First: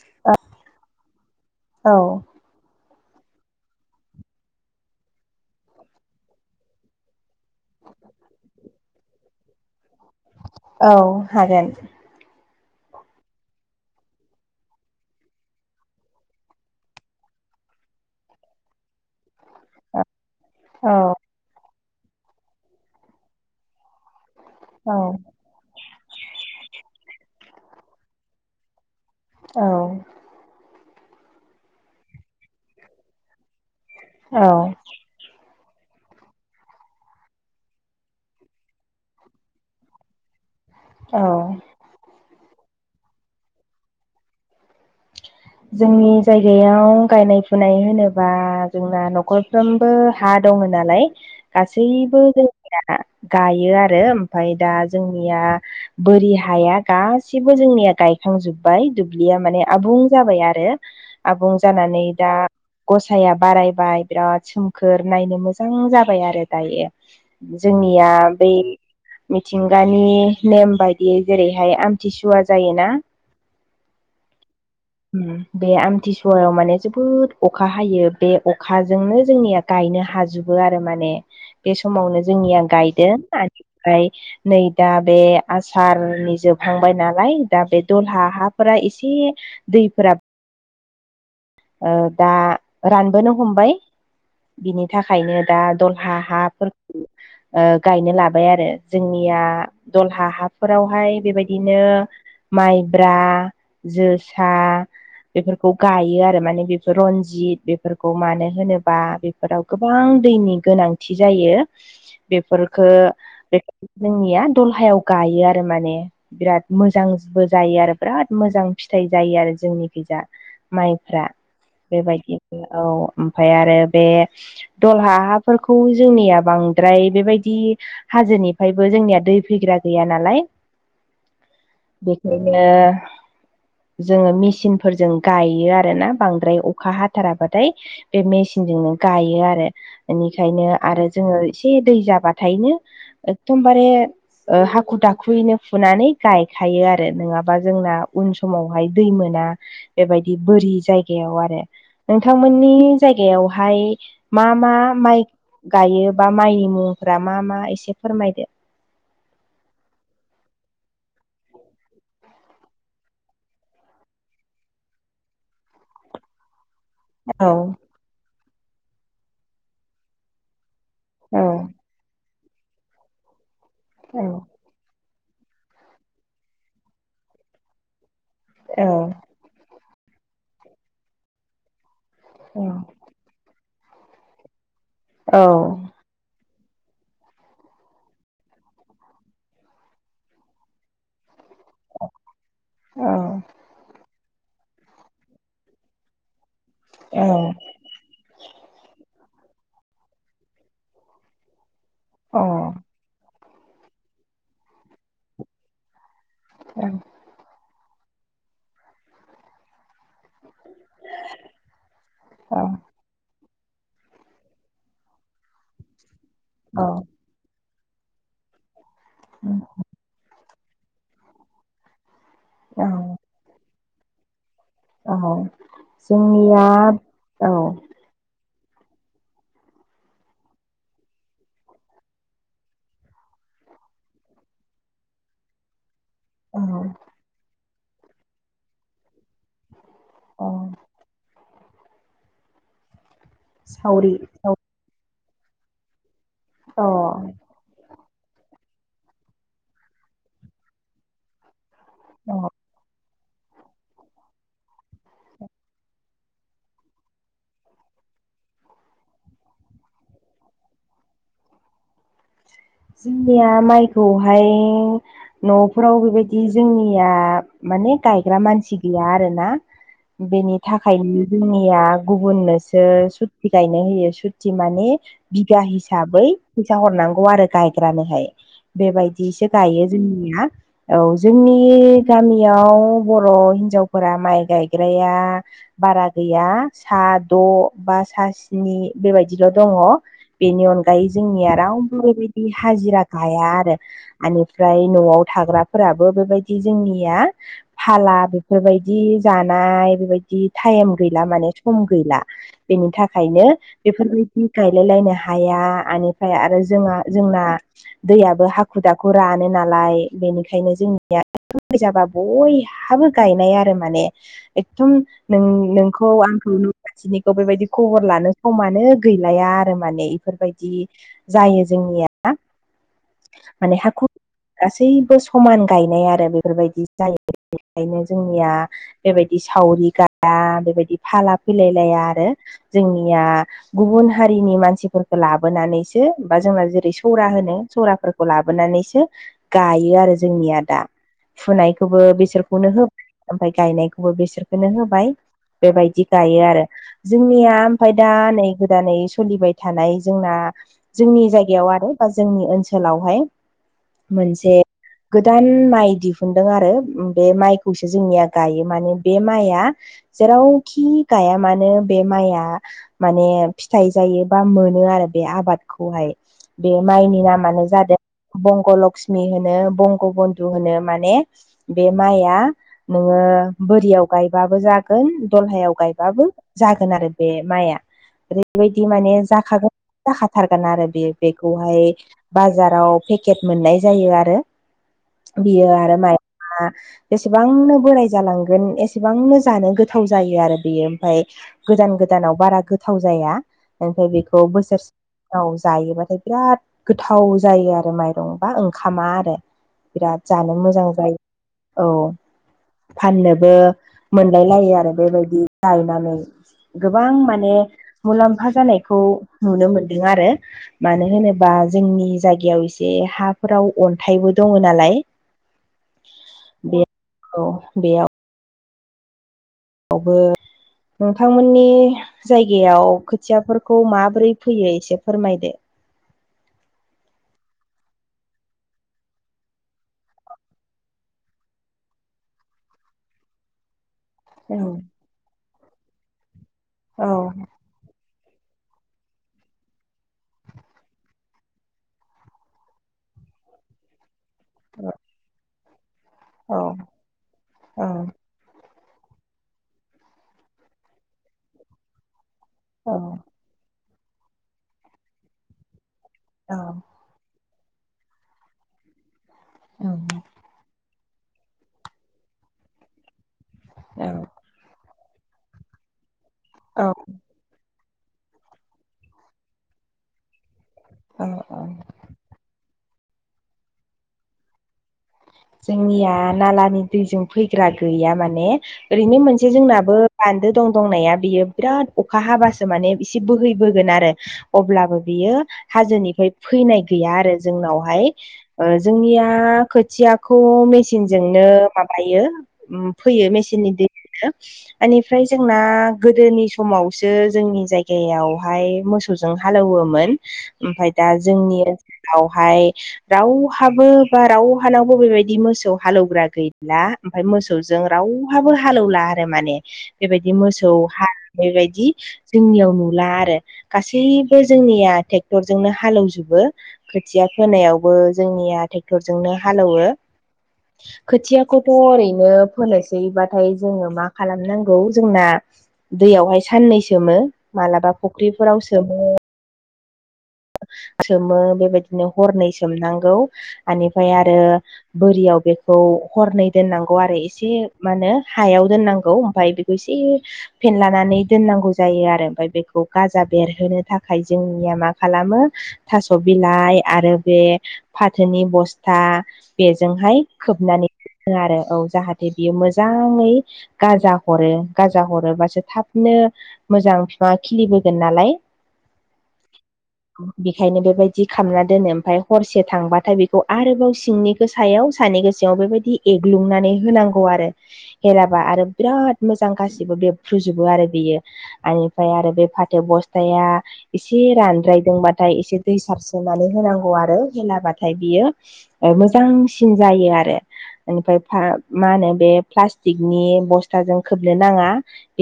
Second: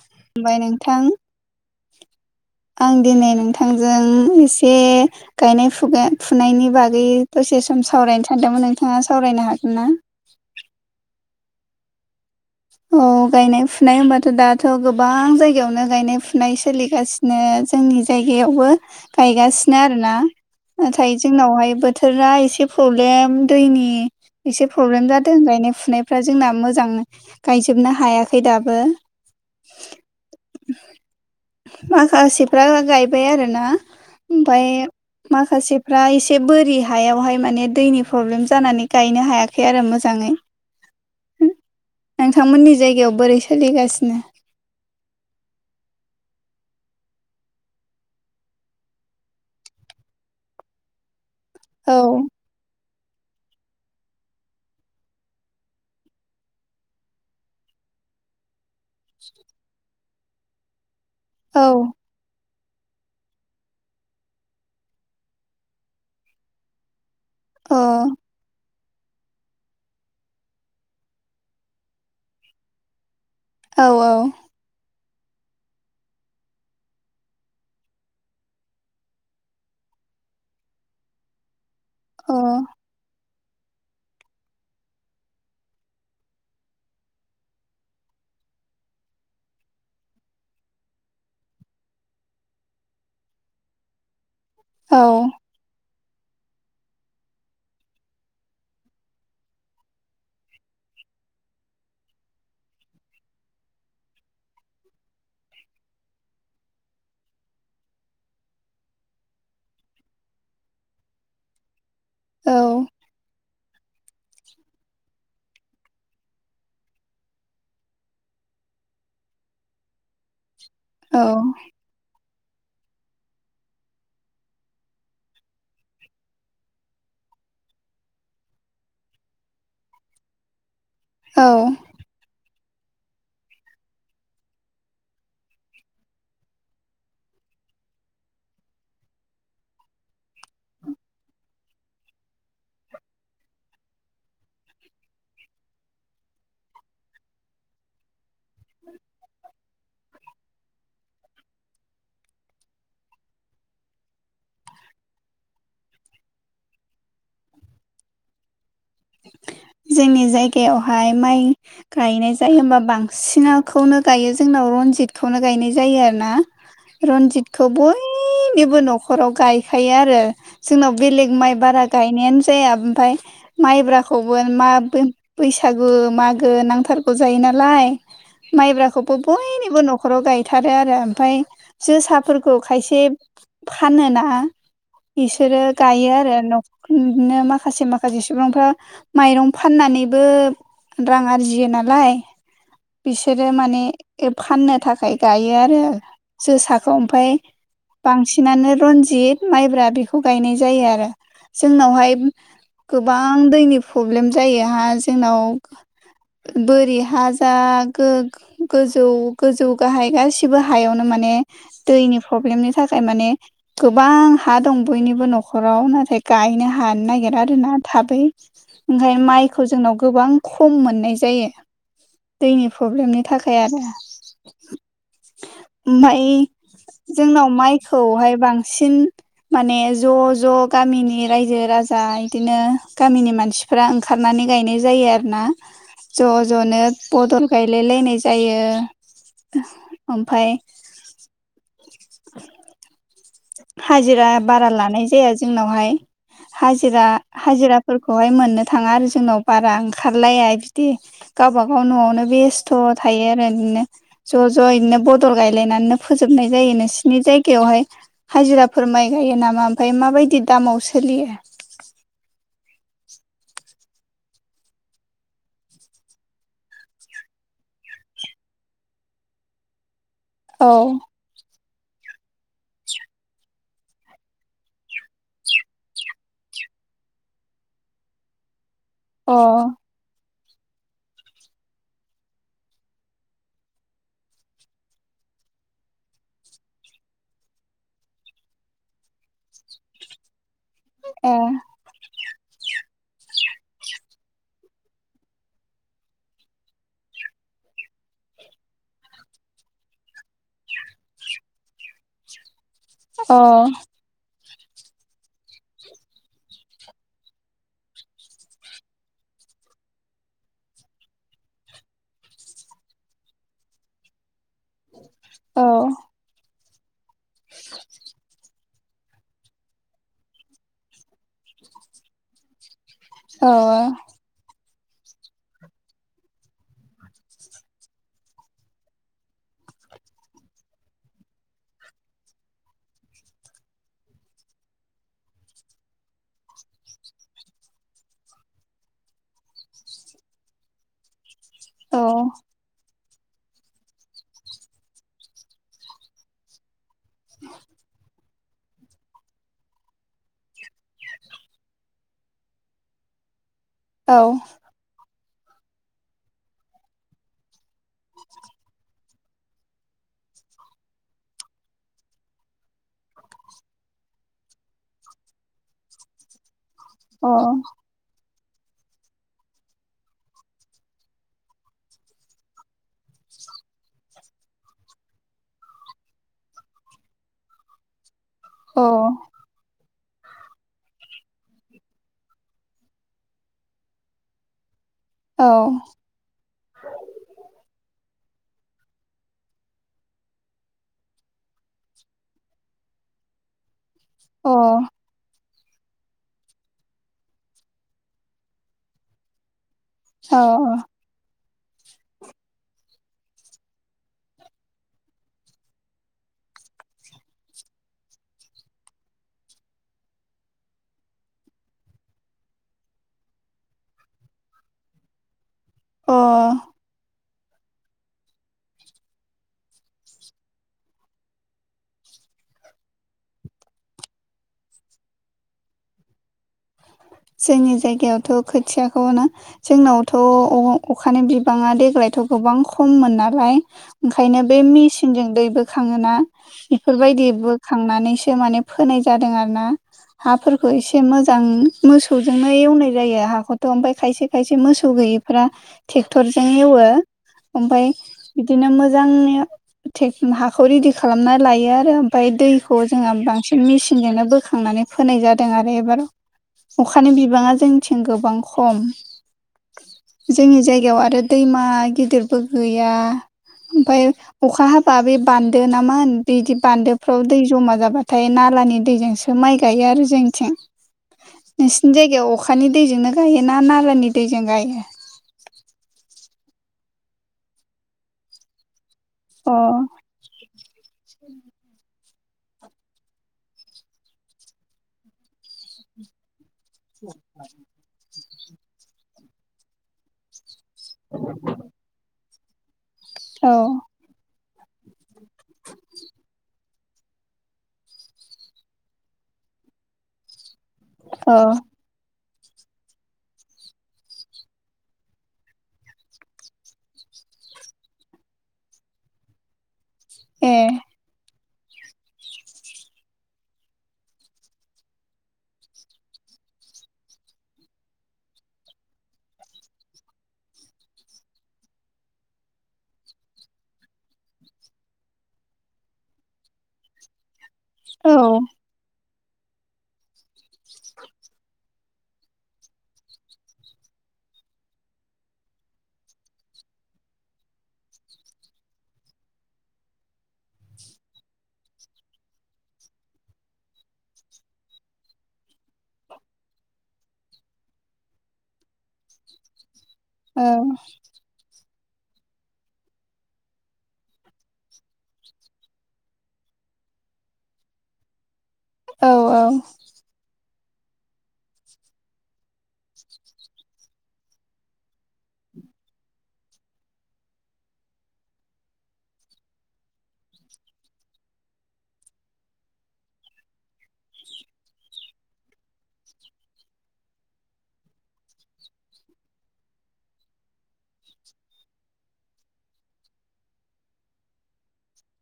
खुलुमबाय नोंथां। औ आं दिनै नोंथांजों एसे गायनाय फुगाय फुनायनि बागै दसे सम सावरायनो सानदोंमोन नोंथाङा सावरायनो हागोन ना? औ हागोन। औ गायनाय फुनाय होमबाथ' दाथ' गोबां जायगायावनो गायनाय फुनाय सोलिगासि नो जोंनि जायगायावबो गायगासि नो आरोना औ नाथाय जोंनावहाय बोथोरा एसे प्रब्लेम दैनि एसे औ प्रब्लेम जादों गायनाय फुनायफ्रा जोंना मोजां गायजोबनो हायाखै दाबो। औ माखासेफ्रा गायबाय आरोना ओमफाय औ माखासेफ्रा एसे बोरि हायावहाय माने दैनि प्रब्लेम जानानै गायनो हायाखै आरो मोजाङै। औ नोंथांमोननि जायगायाव बोरै सोलिगासिनो जोंनि जायगायाव गायनाय फुनाय होनोबा जोंना न'खर फ्रोमबो हा दङ नालाय औ गासैबो जों [unintelligible] गायो आरो ओमफाय दा जोंनिया बोरि हाया गासिबो जोंनिया गायखांजोब्बाय दुब्लिया माने आबुं जाबाय आरो आबुं औ जानानै दा गसाया बारायबाय बिराद सोमखोर नायनो मोजां जाबाय आरो दायो अ जोंनिया औ बै मिथिंगानि नेम बायदियै जेरैहाय आमथिसुवा जायोना औ औ ओम बे आमथिसुवायाव माने जोबोद अखा हायो बे अखाजोंनो जोंनिया गायनो हाजोबो आरो माने बे समावनो अ जोंनिया गायदों [unintelligible] आरो निफ्राय नै दा बे आसारनि जोबहांबाय नालाय दा बे दलहा हाफोरा एसे दैफोरा ओ दा रानबोनो हमबाय बिनि औ थाखायनो दा द हा हाफोरखौ गायनो लाबाय आरो जोंनिया दलहा हाफोरावहाय बेबायदिनो माइब्रा जोसा बेफोरखौ गायो आरो माने बेफोर रनजित बेफोरखौ मानो होनोबा बेफोराव गोबां दैनि गोनांथि जायो औ बेफोरखो फोरखौ बे जोंनिया दलहायाव गायो आरो माने बिराद मोजांबो जायो आरो बिराद मोजां फिथाइ जायो आरो जोंनिखैजा औ माइफ्रा बेबायदि औ ओमफ्राय आरो बे दहला हाफोरखौ जोंनिया बांद्राय बेबायदि हाजोनिफ्रायबो जोंनिया दै फैग्रा गैया नालाय औ बेखौनो जोङो मेचिनफोरजों गायो आरोना बांद्राय अखा हाथाराबाथाय बे मेसिनजोंनो गायो आरो बेनिखायनो आरो जोङो एसे दै जाबाथायनो एदमबारे ओ हाखु दाखुयैनो फुनानै गायखायो आरो नोङाबा जोंना उन समावहाय दै मोना बेबायदि बोरि जाय जायगायाव आरो नोंथांमोननि जायगायावहाय मा मा माइ गायो बा माइनि मुंफोरा मा मा एसे फोरमायदो जोंनि जायगायावहाय माइ गायनाय जायो होमबा बांसिनखौनो गायो जोंनाव रनजितखौनो गायनाय जायो आरो ना [inaudible] रनजितखौ बयनिबो न'खराव गायखायो आरो जोंनाव बेलेग औ माइ बारा गायनायानो जाया ओमफ्राय औ माइब्राखौबो मा बे बैसागु मागो नांथारगौ जायो नालाय औ माइब्राखौबो बयनिबो न'खराव गायथारो आरो ओमफ्राय जोसाफोरखौ खायसे फानो ना औ बिसोरो गायो आरो न' बिदिनो माखासे माखासे सुबुंफ्रा माइरं फाननानैबो रां आरजियो नालाय औ बिसोरो माने फाननो थाखाय गायो आरो जोसाखौ ओमफ्राय औ बांसिनानो रनजित माइब्रा बेखौ गायनाय जायो आरो जोंनावहाय अ गोबां दैनि प्रब्लेम जायोहा जोंनाव बोरि हाजा गो गोजौ गोजौ गाहाय गासिबो गासिबो हायावनो माने दैनि औ प्रब्लेमनि थाखाय माने गोबां हा दं बयनिबो न'खराव नाथाय गायनो औ हानो नागिरा आरोना थाबै ओंफ्राय माइखौ जोंनाव गोबां खम मोननाय जायो दैनि फ्रब्लेमनि थाखाय आरो औ ओमफ्राय जोंनिया जोंनाव औ माइखौहाय बांसिन माने ज' ज' गामिनि रायजो राजा इदिनो गामिनि मानसि फोरा ओंखारनानै गायनाय जायो आरोना ज' औ ज'नो बदल गायलायलायनाय जायो औ ओमफ्राय [inaudible] सावरि हाजिरा सावरि, बारा लानाय जाया जोंनावहाय अ हाजिरा हाजिरा फोरखौहाय मोननो थाङा आरो जोंनाव बारा ओंखारलाया बिदि गावबागाव न'आवनो अ बेस थ' थायो आरो बिदिनो ज' ज' बिदिनो बदल गायलायनानैनो फोजोबनाय जायो नोंसिनि जायगायावहाय हाजिराफोर माइ गायो नामा ओमफ्राय माबायदि दामाव सोलियो जोंनिया माइखौहाय न'फोराव बेबायदि जोंनिया माने गायग्रा मानसि गैया आरोना बेनि थाखायनो जोंनिया गुबुननोसो सुति गायनो होयो सुथि माने बिगा हिसाबै फैसा हरनांगौ आरो गायग्रानोहाय बेबायदिसो गायो जोंनिया औ जोंनि गामियाव बर' हिनजावफोरा माइ गायग्राया बारा गैया सा द' बा सा स्नि बेबायदिल' दङ बिनि अनगायै जोंनिया रावबो बेबायदि हाजिरा गाया आरो आनिफ्राय न'आव थाग्राफोराबो बेबायदि जोंनिया फाला बेफोरबायदि जानाय बेबायदि टाइम गैला माने सम गैला बेनि थाखायनो बेफोरबायदि गायलाय लायनो हाया आनिफ्राय आरो जोंहा जोंना दैयाबो हाखु दाखु रानो नालाय बेनिखायनो जोंनिया [unintelligible] जाबा बयहा हाबो गायनाय आरो माने एकदम नों नोंखौ आंखौ न' खााथिनिखौ बेबायदि खबर लानो समानो गैलाया आरो माने बेफोरबायदि जायो जोंनिया माने हाखु गासैबो समान गायनाय आरो बेफोरबायदि जायो बेनिखायनो जोंनिया बेबायदि सावरि गाया बेबायदि फाला फैलायलाया आरो जोंनिया गुबुन हारिनि मानसिफोरखौ लाबोनानैसो बा जोंना जेरै सौरा होनो सौराफोरखौ लाबोनानैसो गायो आरो जोंनिया दा फुनायखौबो बिसोरखौनो हो ओमफाय गायनायखौबो बिसोरखोनो होबाय बेबायदि गायो आरो जोंनिया ओमफाय दा नै गोदानै सलिबाय थानाय जोंना जोंनि जायगायाव आरो बा जोंनि ओनसोलावहाय मोनसे गोदान माइ दिहुनदों आरो बे माइखौसो जोंनिया गायो माने बे माइआ जेरावखि गाया मानो बे माइआ माने फिथाइ जायो बा मोनो आरो बे आबाद खौहाय बे माइनि नामानो जादों बंग' लक्ष्मि होनो बंग बन्धु होनो माने बे माइआ नोङो बोरियाव गायबाबो जागोन दलहायाव गायबाबो जागोन आरो बे माइआ ओरैबायदि माने जाखागोन थारगोन आरो बियो बेखौहाय बाजाराव पेकेट मोननाय जायो आरो बियो आरो माया जेसेबांनो बोराय जालांगोन एसेबांनो जानो गोथाव जायो आरो बेयो ओमफाय गोदान गोदानाव बारा गोथाव जाया ओमफाय बेखौ बोसोरसे याव जायोबाथाय बिराद गोथाव जायो आरो माइरं बा ओंखामा आरो बिराद जानो मोजां जायो औ फाननोबो मोनलाय लायो आरो बेबायदि गायनानै गोबां माने मुलाम्फा जानायखौ नुनो मोनदों आरो मानो होनोबा जोंनि जायगायाव एसे हाफोराव अन्थाइबो दङ नालाय बे औ बेयाव यावबो नोंथांमोननि जायगायाव खोथियाफोरखौ माबोरै फोयो एसे फोरमायदो जोंनि जायगायावथ' खोथियाखौ ना जोंनावथ' अखानि बिबाङा देग्लायथ' गोबां खममोन नालाय ओंखायनो औ बे मेसिनजों दै बोखाङोना औ इफोरबायदिबो खांनानैसो माने फोनाय जादों आरो ना हाफोरखौ एसे मोजां मोसौजोंनो एवनाय जायो हाखौथ' ओमफाय खायसे खायसे मोसौ गैयिफ्रा ट्रेक्टरजों औ एवो औ ओमफाय बिदिनो मोजांनिया हाखौ रेडि खालामना लायो आरो ओमफाय दैखौ औ जोंहा बां सिन मेसिनजोंनो बोखांनानै फोनाय जादों आरो एबाराव औ अखानि बिबाङा जोंनिथिं गोबां खम औ जोंनि जायगायाव आरो दैमा गिदिरबो गैया ओमफफ्राय अखा हाबा बे बान्दो नामा बिदि औ बान्दोफ्राव दै जमा जाबा नाथाय नालानि दैजोंसो माइ गायो आरो जोंनिथिं ओ नोंसिनि जायगायाव अखानि दैजोंनो गायो ना नालानि दैजों गायो जोंनिया नालानि दैजों फैग्रा गैया माने ओरैनो मोनसे अ जोंनाबो बान्दो दं दंनाया बियो बिराद अखा हाबासो माने इसे बोहैबोगोन आरो अब्लाबो बियो हाजोनिफ्राय फैनाय गैया आरो जोंनावहाय जोंनिया खोथियाखौ मेसिनजोंनो माबायो फैयो औ मेसिननि दैजोंनो बेनिफ्राय जोंना गोदोनि समावसो जोंनि जायगायावहाय मोसौ हालेवोमोन ओमफफ्राय दा औ जोंनि ओनसोलावहाय रावहाबो बा रावहानाव ब बेेबायदि मोसौ हालौवग्रा गैला ओमफफ्राय मोसौजों रावहाबो हालेवला आरो माने बेबायदि ए मोसौ हालौनाय बदि जोंनियाव नुला आरो गासैबो जोंनिया ट्रेक्टरजोंनो हालेवजोबो खोथिया फोनायावबो जोंनिया ट्रेक्टरजोंनो हालौवो खोथियाखौथ' ओरैनो फोनोसैबाथाय जोङो मा खालामनांगौ जोंना दैयावहाय साननै सोमो मालाबा औ फुख्रिफोराव सोमो सोमो बेबायदिनो हरनै सोमनांगौ बेनिफ्राय आरो बोरियाव बेखौ हरनै दोननांगौ आरो एसे मा होनो हायाव दोननांगौ ओमफ्राय बे एसे फेनलानानै दोननांगौ जायो आरो ओमफ्राय बेखौ गाजा बेरहोनो थाखाय जोंनिया मा खालामो थास' बिलाइ आरो बे फाथोनि बस्थु था बेजोंहाय औ खोबनानै हो आरो औ जाहाथे बियो मोजाङै गाजा हरो गाजा हरोबासो थाबनो मोजां बिफांआ खिलिबोगोन नालाय औ औ बेखायनो बेबायदि खालामना दोनो ओमफ्राय हरसे थांबाथाय बेखौ आरोबाव सिंनिखौ सायाव सानिखौ सायाव बेबायदि एग्लुंनानै होनांगौ आरो हेलाबा आरो बिराद मोजां गासिबो बेबफ्रुजोबो आरो बेयो बेनिफ्राय आरो बे फाथो बस्थाया एसे रानद्रायदोंबाथाय एसे दै सारसोनानै होनांगौ आरो होलाबाथाय बियो मोजांसिन जायो आरो। निफ्राय मा होनो बे प्लास्टिकनि बस्थाजों खोबनो नाङा।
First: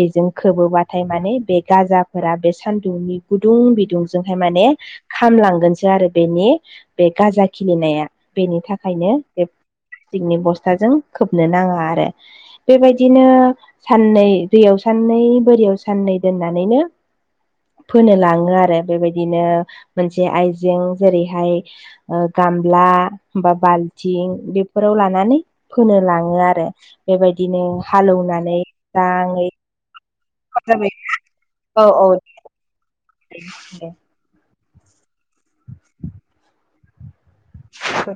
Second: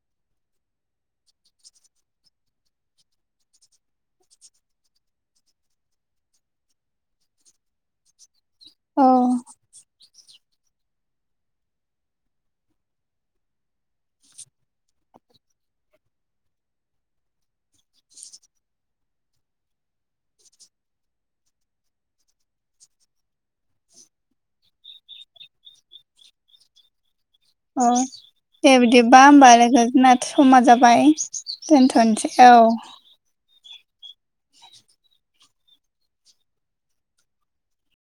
बेजों खोबोबाथाय माने बे गाजाफोरा बे सान्दुंनि गुदुं बिदुंजोंहाय माने खामलांगोनसो आरो बेनि बे गाजा खिलिनाया। बेनि थाखायनो औ बे प्लास्टिकनि बस्थाजों खोबनो नाङा आरो। बेबायदिनो साननै दैयाव साननै बोरियाव साननै दोननानैनो फोनो लाङो आरो बेबायदिनो मोनसे आइजें जेरैहाय ओ गामला हा बाल्थिं बेफोराव लानानै फोनो लाङो आरो। बेबायदिनो अ हालौनानै दे बिदिबा होमबा मोजाङै लोगोजोन समा जाबाय औ औ दोनथ'नोसै। औ [inaudible] [inaudible] [inaudible]